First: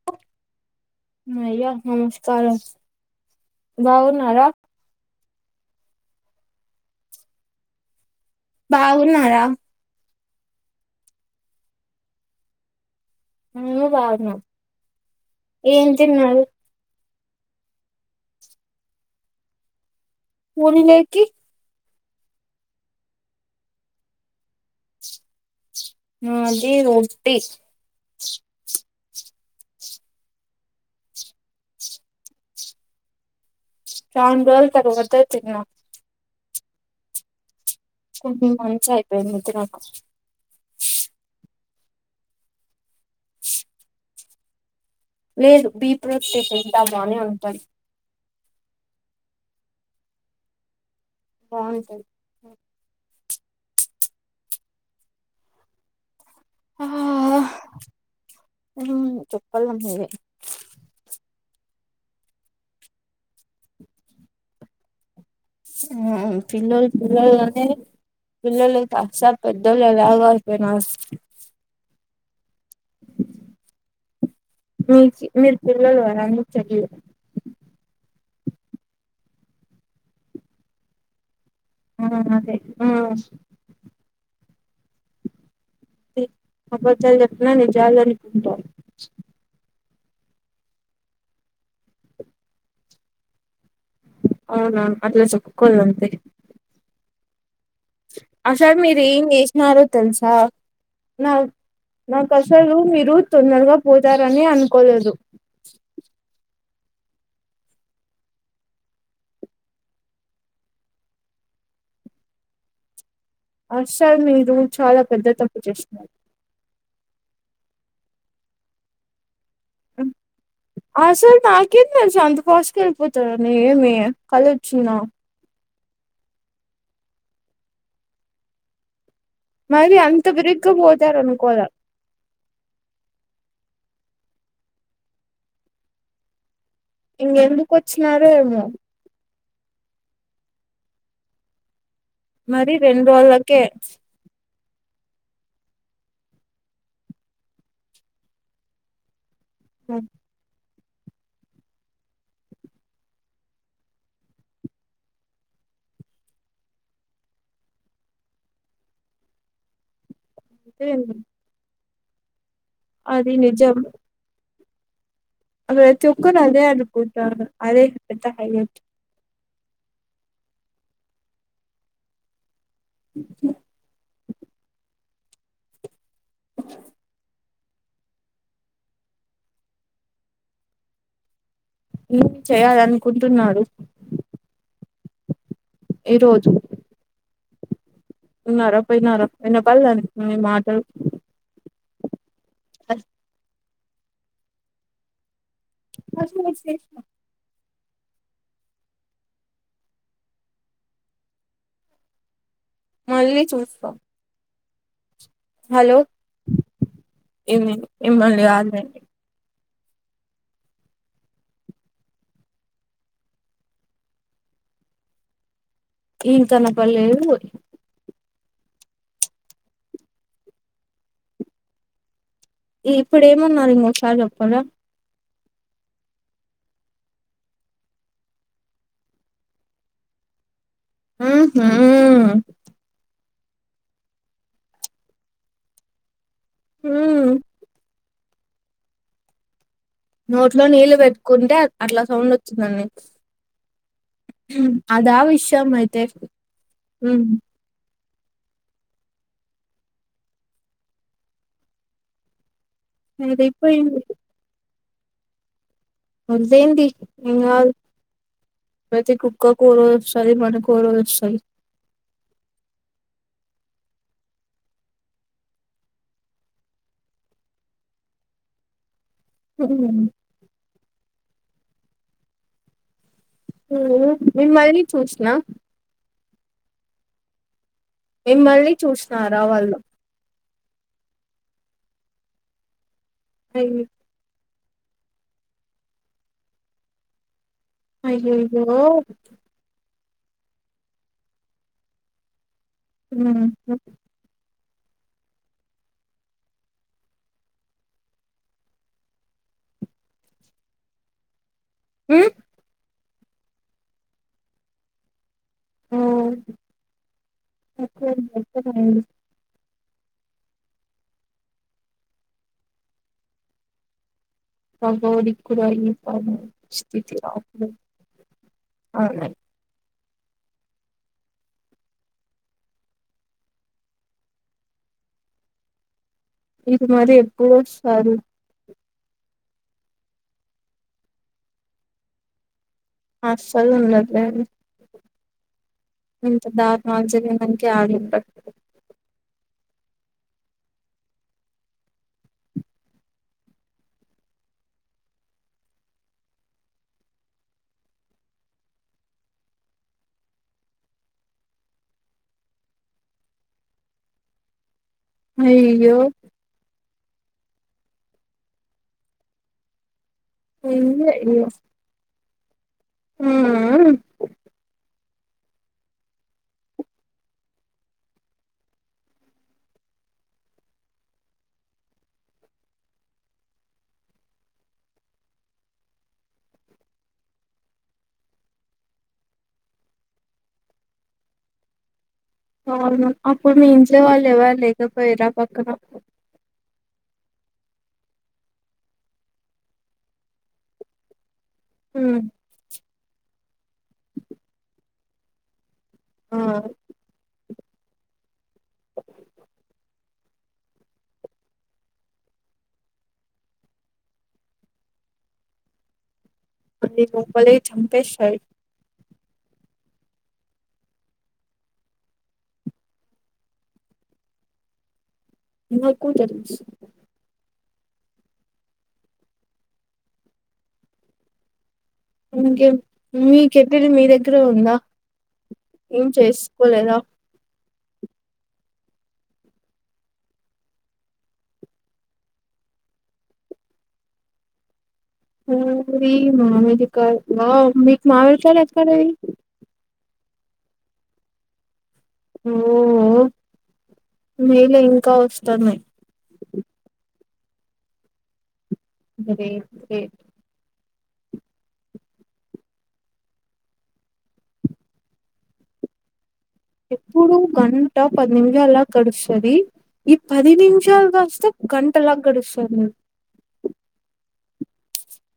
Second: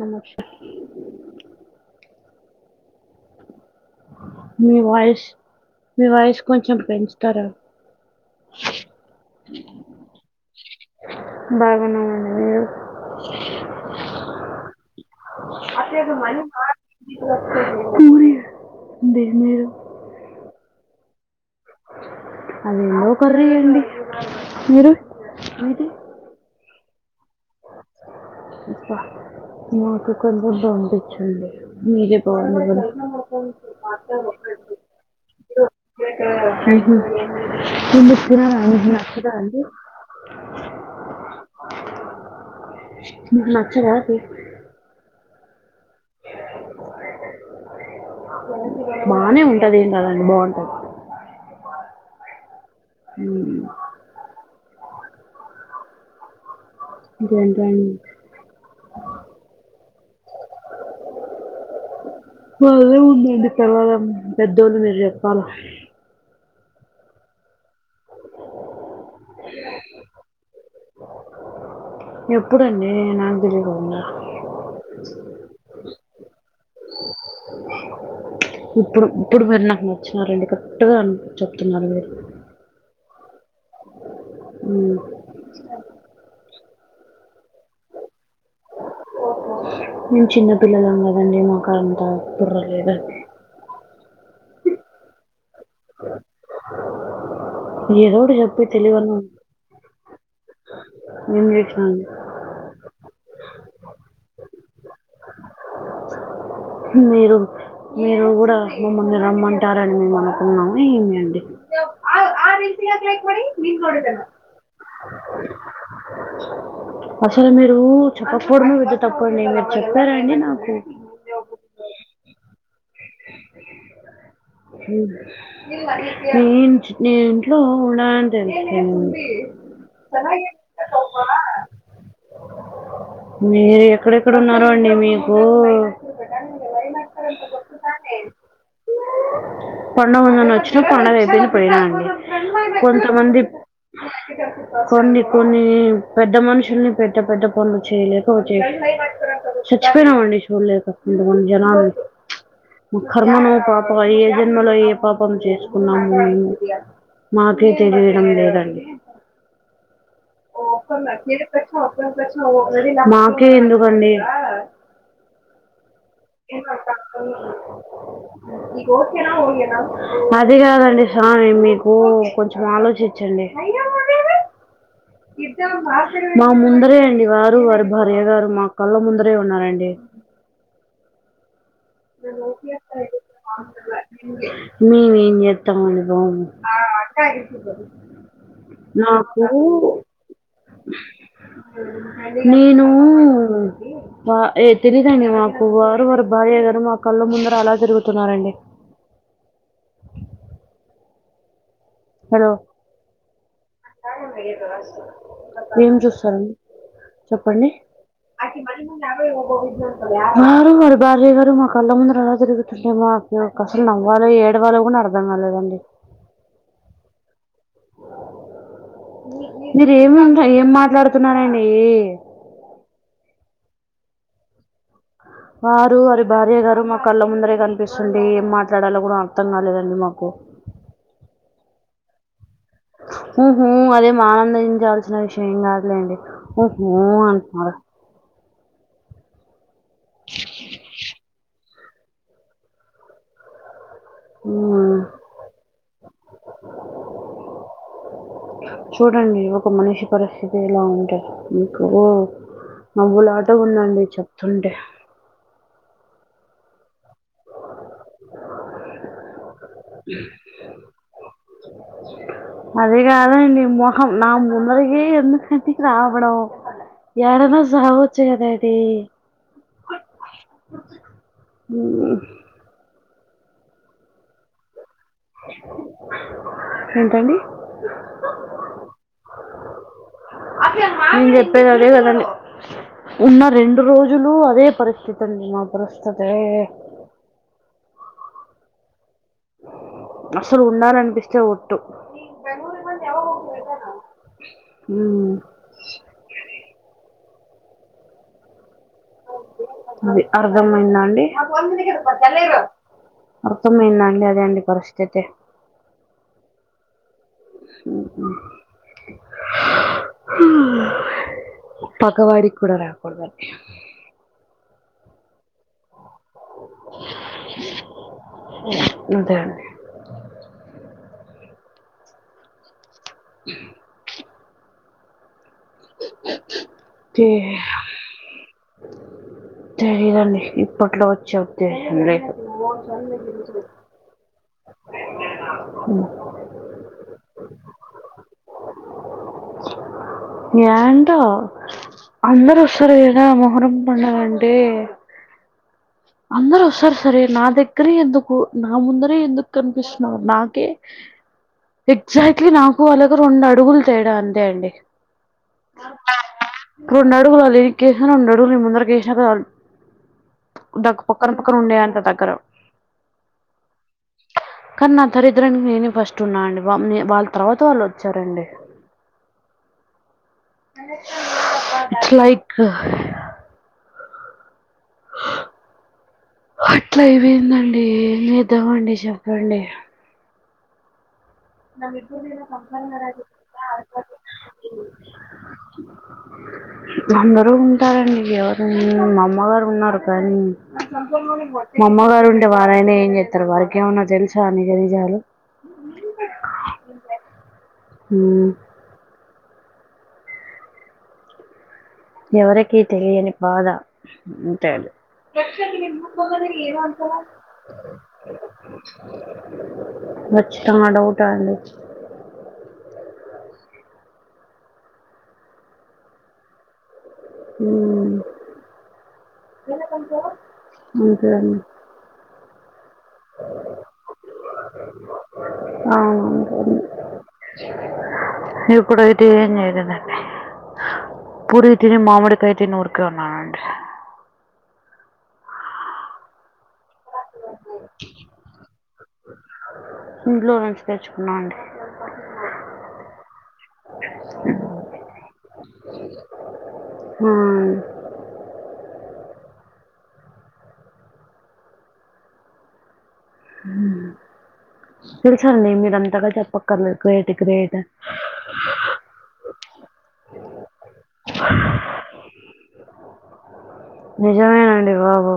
నమస్ ఉ అయ్యా నమస్కారం బాగున్నారా మీ వాయిస్ మీ వాయిస్ కొంచెం పెంచుతారా బాగున్నారా బాగాన్నామండి మీరు మేము బాగున్నాం ఏం అదే అది తిన్నారు మనీ మ దేమి లేదు వో నిలేకి ఆది అందో కర్రీ లేండి మీరు మిది మాది రొట్టి అబ్బా మాకు కొంచెం పంపించండి మీదే బాగుంది కూడా చానా రోజులు తరువాత తిన్నా ఉహు ఎందుకు కొన్ని తిన్నారా అండి మంత్స్ మీకు నచ్చదా అయిపోయింది అండి తినక మీకు నచ్చదా అది లేదు బీప్ రొట్టె తింటామా అని ఉంటుంది బానే ఉంటది ఏం కదండి బాగుంటది బాగుంటది ఉ ఇంకేంటి అండి ఉమ్ చెప్పల మీరే మదెం ఉందండి పిల్లలం పెద్దోళ్ళు మీరు చెప్పాల ఉమ్ పిలొల్లు పిల్లొలు అనే పిల్లలు కాస్త పెద్దోళ్లలాగ అయిపోయినారు ఎప్పుడండి నాకు తెలిదు అవన్నీ మీకు మీరు పిలొల్లు కదా అండి తెలీదు ఇప్పుడు ఇప్పుడు మీరు నాకు నచ్చినారండి కరక్ట్గ చెప్తున్నారు ఆ మీరు అదే ఆ ఉ అబద్దాలు చెప్పిన నిజాలు అనుకుంటావు మేము చిన్న పిల్లలం కదండి మాకు అంత బుర్ర లేదం అవునా అట్లా చప్పుకోలంతె ఏదో ఒకటి చెప్పి అసలు మీరు తెలియని ఏం చేసినారో తెలుస నా ఏం చేసినాండి నా అసలు మీరు తొందరగా పోతారనే అనుకోలేదు మీరు మీరు కూడ మమ్మల్ని రమ్మంటారని మేము అనుకున్నాం ఏంది అండి [unintelligible] మీ కోడి అసలు గద మీరు చాలా పెద్ద తప్పు చేస్తున్నారు అస్సలు మీరు చెప్పక్పోడమే పెద్ద తప్పండి మీరు చెప్పారాండి నాకు అస్సలు నాకేం తెల్సు అంత ఫస్ట్గా వెళ్ళిపోతారని ఏమి కలొచ్చిందా నే నేనింట్లో ఉండాలని తె [unintelligible] మరి అంత బిరిగ్గా పోతారుఅని అనుకోలే మీరెక్కడెక్కడున్నారో అండి మీకూ [unintelligible] ఇంగెందుకొచ్చినారో ఏమో పండగుందని ఒచ్చిన పండగైపోయింది పోయినాండి మరి రెండు కొంతమంది రోజులకే కొన్ని కొన్ని పెద్ద మనుషుల్ని పెద్ద పెద్ద పనులు చేయలేక ఒచ్చే చచ్చిపోయినామండి చూడ్లేక కొంతమంది జనాలు మా కర్మను పాప అయ్య ఎ జన్మలో ఏ పాపం చేసుకున్నామో మాకే తెలియడం లేదండి అంటేంది మాకే నిజం ఎందుకండి ప్రతి ఒక్కరు అదే అనుకుంటారు అదే పెద్ద హైలైట్ ఇగో అది గాదండి సామి మీకు కొంచెం ఆలోచించండి మా ముందరే అండి వా రు వారి భార్య గారు మా కళ్ళ ముందరే ఉన్నారండి ఏం చేయాలనుకుంటున్నారు మేమేంజేత్తమండి ఈ బాబు రోజు [unintelligible] ఉన్నార పోయినర నాకు వినపడలే నాకి మీ మాటలు నేను ఆ ఎ తెలిదండి [unintelligible] వారు వారి భార్య గారు మా కళ్ళ ముందర అలా తిరుగుతున్నారండి హలో మళ్ళీ చూస్కో బాగుందిగదాస్తూ [unintelligible] ఏం చూస్తాంది చెప్పండి? ఏమి మిమ్మల్ని కాదులేండి వారు వారి భార్య గారు మా కళ్ళ ముందు అలా దిరుగుతుంటే వావ్ నాకసలు నవ్వాలో ఏడవాలో గూడా అర్థం కాలేదండి. ఈయనతోన పనిలేదు ఉయ్ మీరేమంత ఏం మాట్లాడ్తున్నారండీ? ఇప్పుడేమన్నారో ఇంకోసారి చెప్పరా? వారు వారి భార్య గారు మా కళ్ళ ముందరే కనిపిస్తుంటే ఏం మాట్లాడాలో కూడా అర్థం కాలేదండి మాకు. మ్ హూ మ్ హూ అదేమి ఆనందించాల్సిన విషయం కాదులేండి ఊహూ ఊ అంటున్నారు. నోట్లో నీళ్ళు వెట్టుకుంటే అట్లా సౌండొచ్చిందండి. హ్మ్. అదా విషయం అయితే చూడండి ఒక మనిషి పరిస్థితి ఎలా ఉందో మీకూ నవ్వులాటగా అదైపోయింది ఉందండి చెప్తుంటే. వదిలేయండి ఏం గాదు. ప్రతి కుక్క కుక్క కో రోజు వస్తాది. మన కో రోజు వస్తాది. అదే కాదాండి మొహం నా ముందరకి ఎందుకండీ రావడం యాడన్న సావొచ్చు కదేటి. సిటీలోనే ఉ [inaudible] మ్ హు మిమ్మల్ని చూసినా ఏంటండీ? మిమల్ని చూసినారా వాళ్ళు. నేను చెప్పేది అదే కాదండీ ఉన్న రెండు అయ్యో రోజులు అదే పరిస్థితి అండి మా పరిస్థితి. అయ్యయ్యో అసలు ఉండాలనిపిస్తే ఒట్టు మ్ మ్ అది అర్ధంమైందా అండి. అర్థమైందండి అదే అండి పరిస్థితి. ఓం వచ్చేది నచ్చేట్టు లేదు. పగవాడి కి కూడా రాకూడదండి. పగోడికి కూడ ఈ పరిస్థితి రాకూడదు. అదే అండి ఇప్పుడు మరి ఎప్పుడు తే- వస్తారు. తెలీదండి ఇప్పట్లో వచ్చే ఉద్దేశ్యం లేదు. మూడు సార్లు తిరిగిపిచ్చినావు. అస్సలు ఉండట్లేదు పొద్దాకా మంచూరియా తినడానికే ఆడుంటాడు. ఏంటో అందరూ వస్తారు ఈడ మొహరం పండగ అంటే అందరూ వస్తారు సరే, నా దగ్గరే ఎందుకు నా ముందరే ఎందుకు కనిపిస్తున్నావు నాకే. ఎగ్జాక్ట్లీ నాకు అలాగ రెండు అడుగులు తేడా అంతే అండి అయ్యో రెండడుగులు అడి వెనక్కి వేసాను రెండడుగులు ముందలికి వేసాను ఎంలే ఇగ నీ అంత దగ్గర ఊ ఊ కానీ నా దరిద్రానికి నేనే ఫస్ట్ ఉన్నా అండి వాళ్ళ తర్వాత వాళ్ళు వచ్చారండి ఇట్స్ లైక్ అట్ల అయిపోయిందండి ఏం చేద్దామండి చెప్పండి నం విప్పుంది అవును అప్పుడు మీ ఇంట్ల వాళ్ళు ఎవరు లేకపోయిరా పక్కన అందరు ఉంటారండి ఎవరన్న మా అమ్మగారు ఉన్నారు కానీ మా హ్మ్ అమ్మగారు ఉంటే వారైనా ఏం చెత్తరు వారికి ఏమన్నా తెలుసా అండి నిజాలు ఆ ఉమ్ ఎవరికిీ తెలియని బాధ అంటే ప్రతి [unintelligible] చంపేసి అబ్బాచా డౌట అండి మాకు తెలుసు ఉమ్ అంతే అండి ఇంకే మీ కెటిల్ మీ దగ్గరే ఉందా ఏం అవును, అంతే అండి. చేసుకోలేదా ఇప్పుడైతే ఏం చేయలేదండి పూరీలు తిని మామిడికాయ తిని ఊరికే ఉన్నానండి పూరి మామిడికాయ వావ్ మీకు మామిడికాయలు ఎక్కడివి ఇంట్లో నుంచి తెచ్చుకున్నాం అండి ఓహో మేలే ఇంకా వస్తన్నాయి ఆ వే ఏ తెల్స్ అండీ మీరు అంతగా చెప్పక్ ఎప్పుడు గంట పది నిమిషాలాగ్ గడుస్తది ఈ పది నిమిషాలు గాస్త గంటలా గడుస్తది నాక్ నిజమేనండి బాబు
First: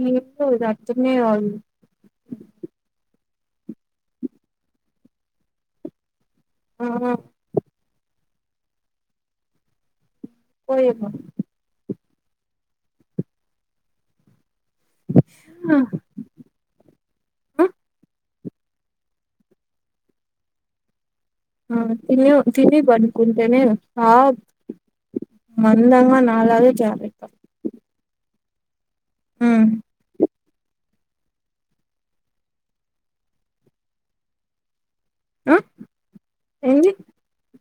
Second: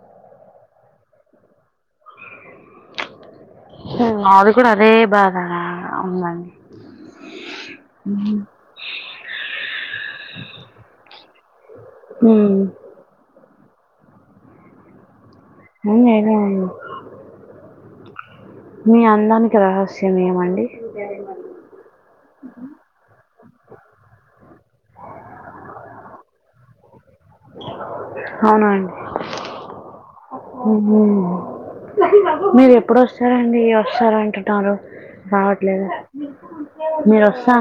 ఏందో ఇది అర్థమే కాదు మాది కూడా అదే బాధ నా ఉంది అండీ ఆ ఉ కోయేద్నా ఉమ్ ఆ [unintelligible] ఉంది మీ అందానికి రహస్యం ఏం అండీ ఆ తిన్లేవు తిని [unintelligible] తింటేనే ఆవ్ మందంగా నాలెగె [unintelligible] అవున అండీ ఉ ఉహు మీరు ఎప్పుడు వొస్తారు అండీ వొస్తార్ అంటున్నారు ఆ రావట్లేద ఏంది మీరు వొస్తా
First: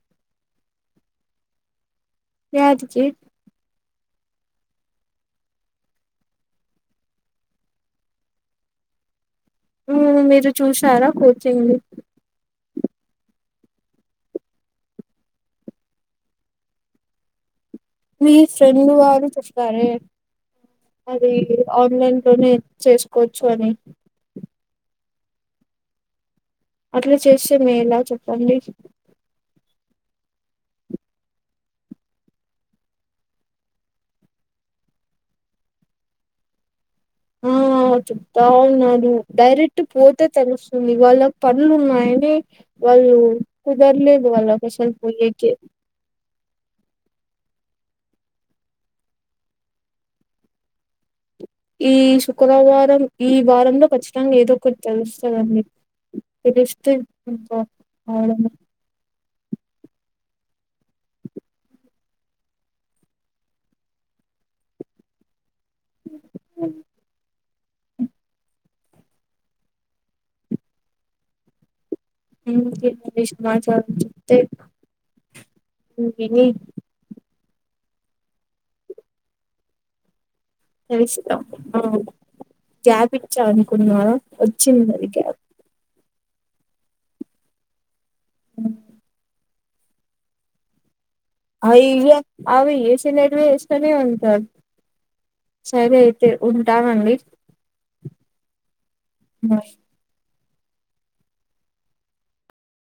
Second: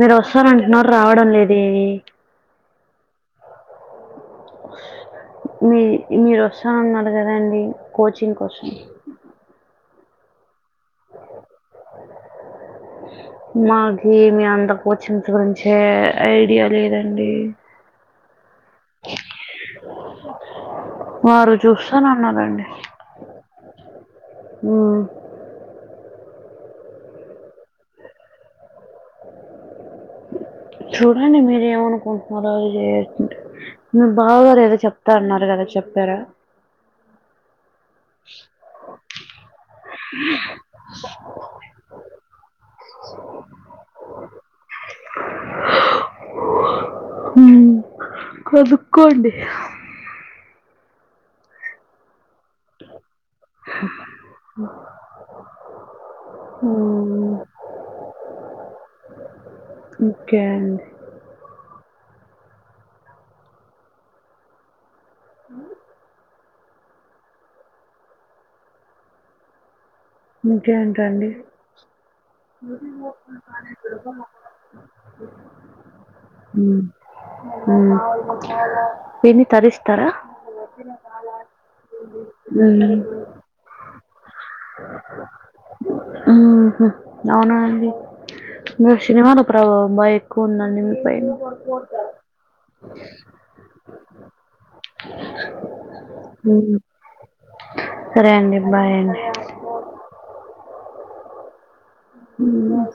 మీరు వస్తార్ అంటున్నారు రావడం లేదే యాడికి మీ మీరు వొస్తాను అన్నార్ కదా అండీ కోచింగ్ కోసం మీరు చూసారా కోచింగ్ మాకి మీ అంత కోచింగ్స్ గురించే ఐడియా లేదండి మీ ఫ్రెండ్ వాళ్ళు చెప్తారె అది వారు ఆన్లైన్ లోనే చూస్తానన్నారండి చేసుకోవొచ్చు అని ఉ అట్లా చేస్తే మేలా చెప్పండి చూడండి మీరు ఏమనుకుంట్నారో ఏ జే మీ బావ గారు ఏదో చెప్తా అన్నారు గదా చెప్పారా ఉమ్ చెప్తా ఉన్నాడు డైరెక్ట్ పోతే తెలుస్తుంది ఇవాళ పనులు ఉన్నాయని వాళ్ళు కుదర్లేదు వాళ్ళ అసలు పోనికి ఉమ్ కొనుకోండి ఈ శుక్రవారం ఈ వారంలో ఖచ్చితంగా ఏదో ఒకటి తెలుస్తది అండీ తెలిస్తే మ్మ్. పోవడం ఓకే అండి ఉ ఇంకేంటండి ఉ సమాచారం చెప్తే విని ఉమ్ విని తరిస్తారా తెలుసతా ఆ మ్మ్. గ్యాప్ ఇచ్చా అనుకున్నారా వొచ్చింది అది గ్యాప్ ఉహు అవునా అండి గ్యాప్ ఇవాళ శనివారం ప్రాబ బైక్ ఉంది అండీ మీ పైన ఆ ఈ వ అవి ఇవి ఏసి లేటివి ఏస్కోని ఉంటారు సరే అయితే మ్మ్. ఉంటాను అండీ సరే అండి బాయ్ అండి ఆ ఎమ్మో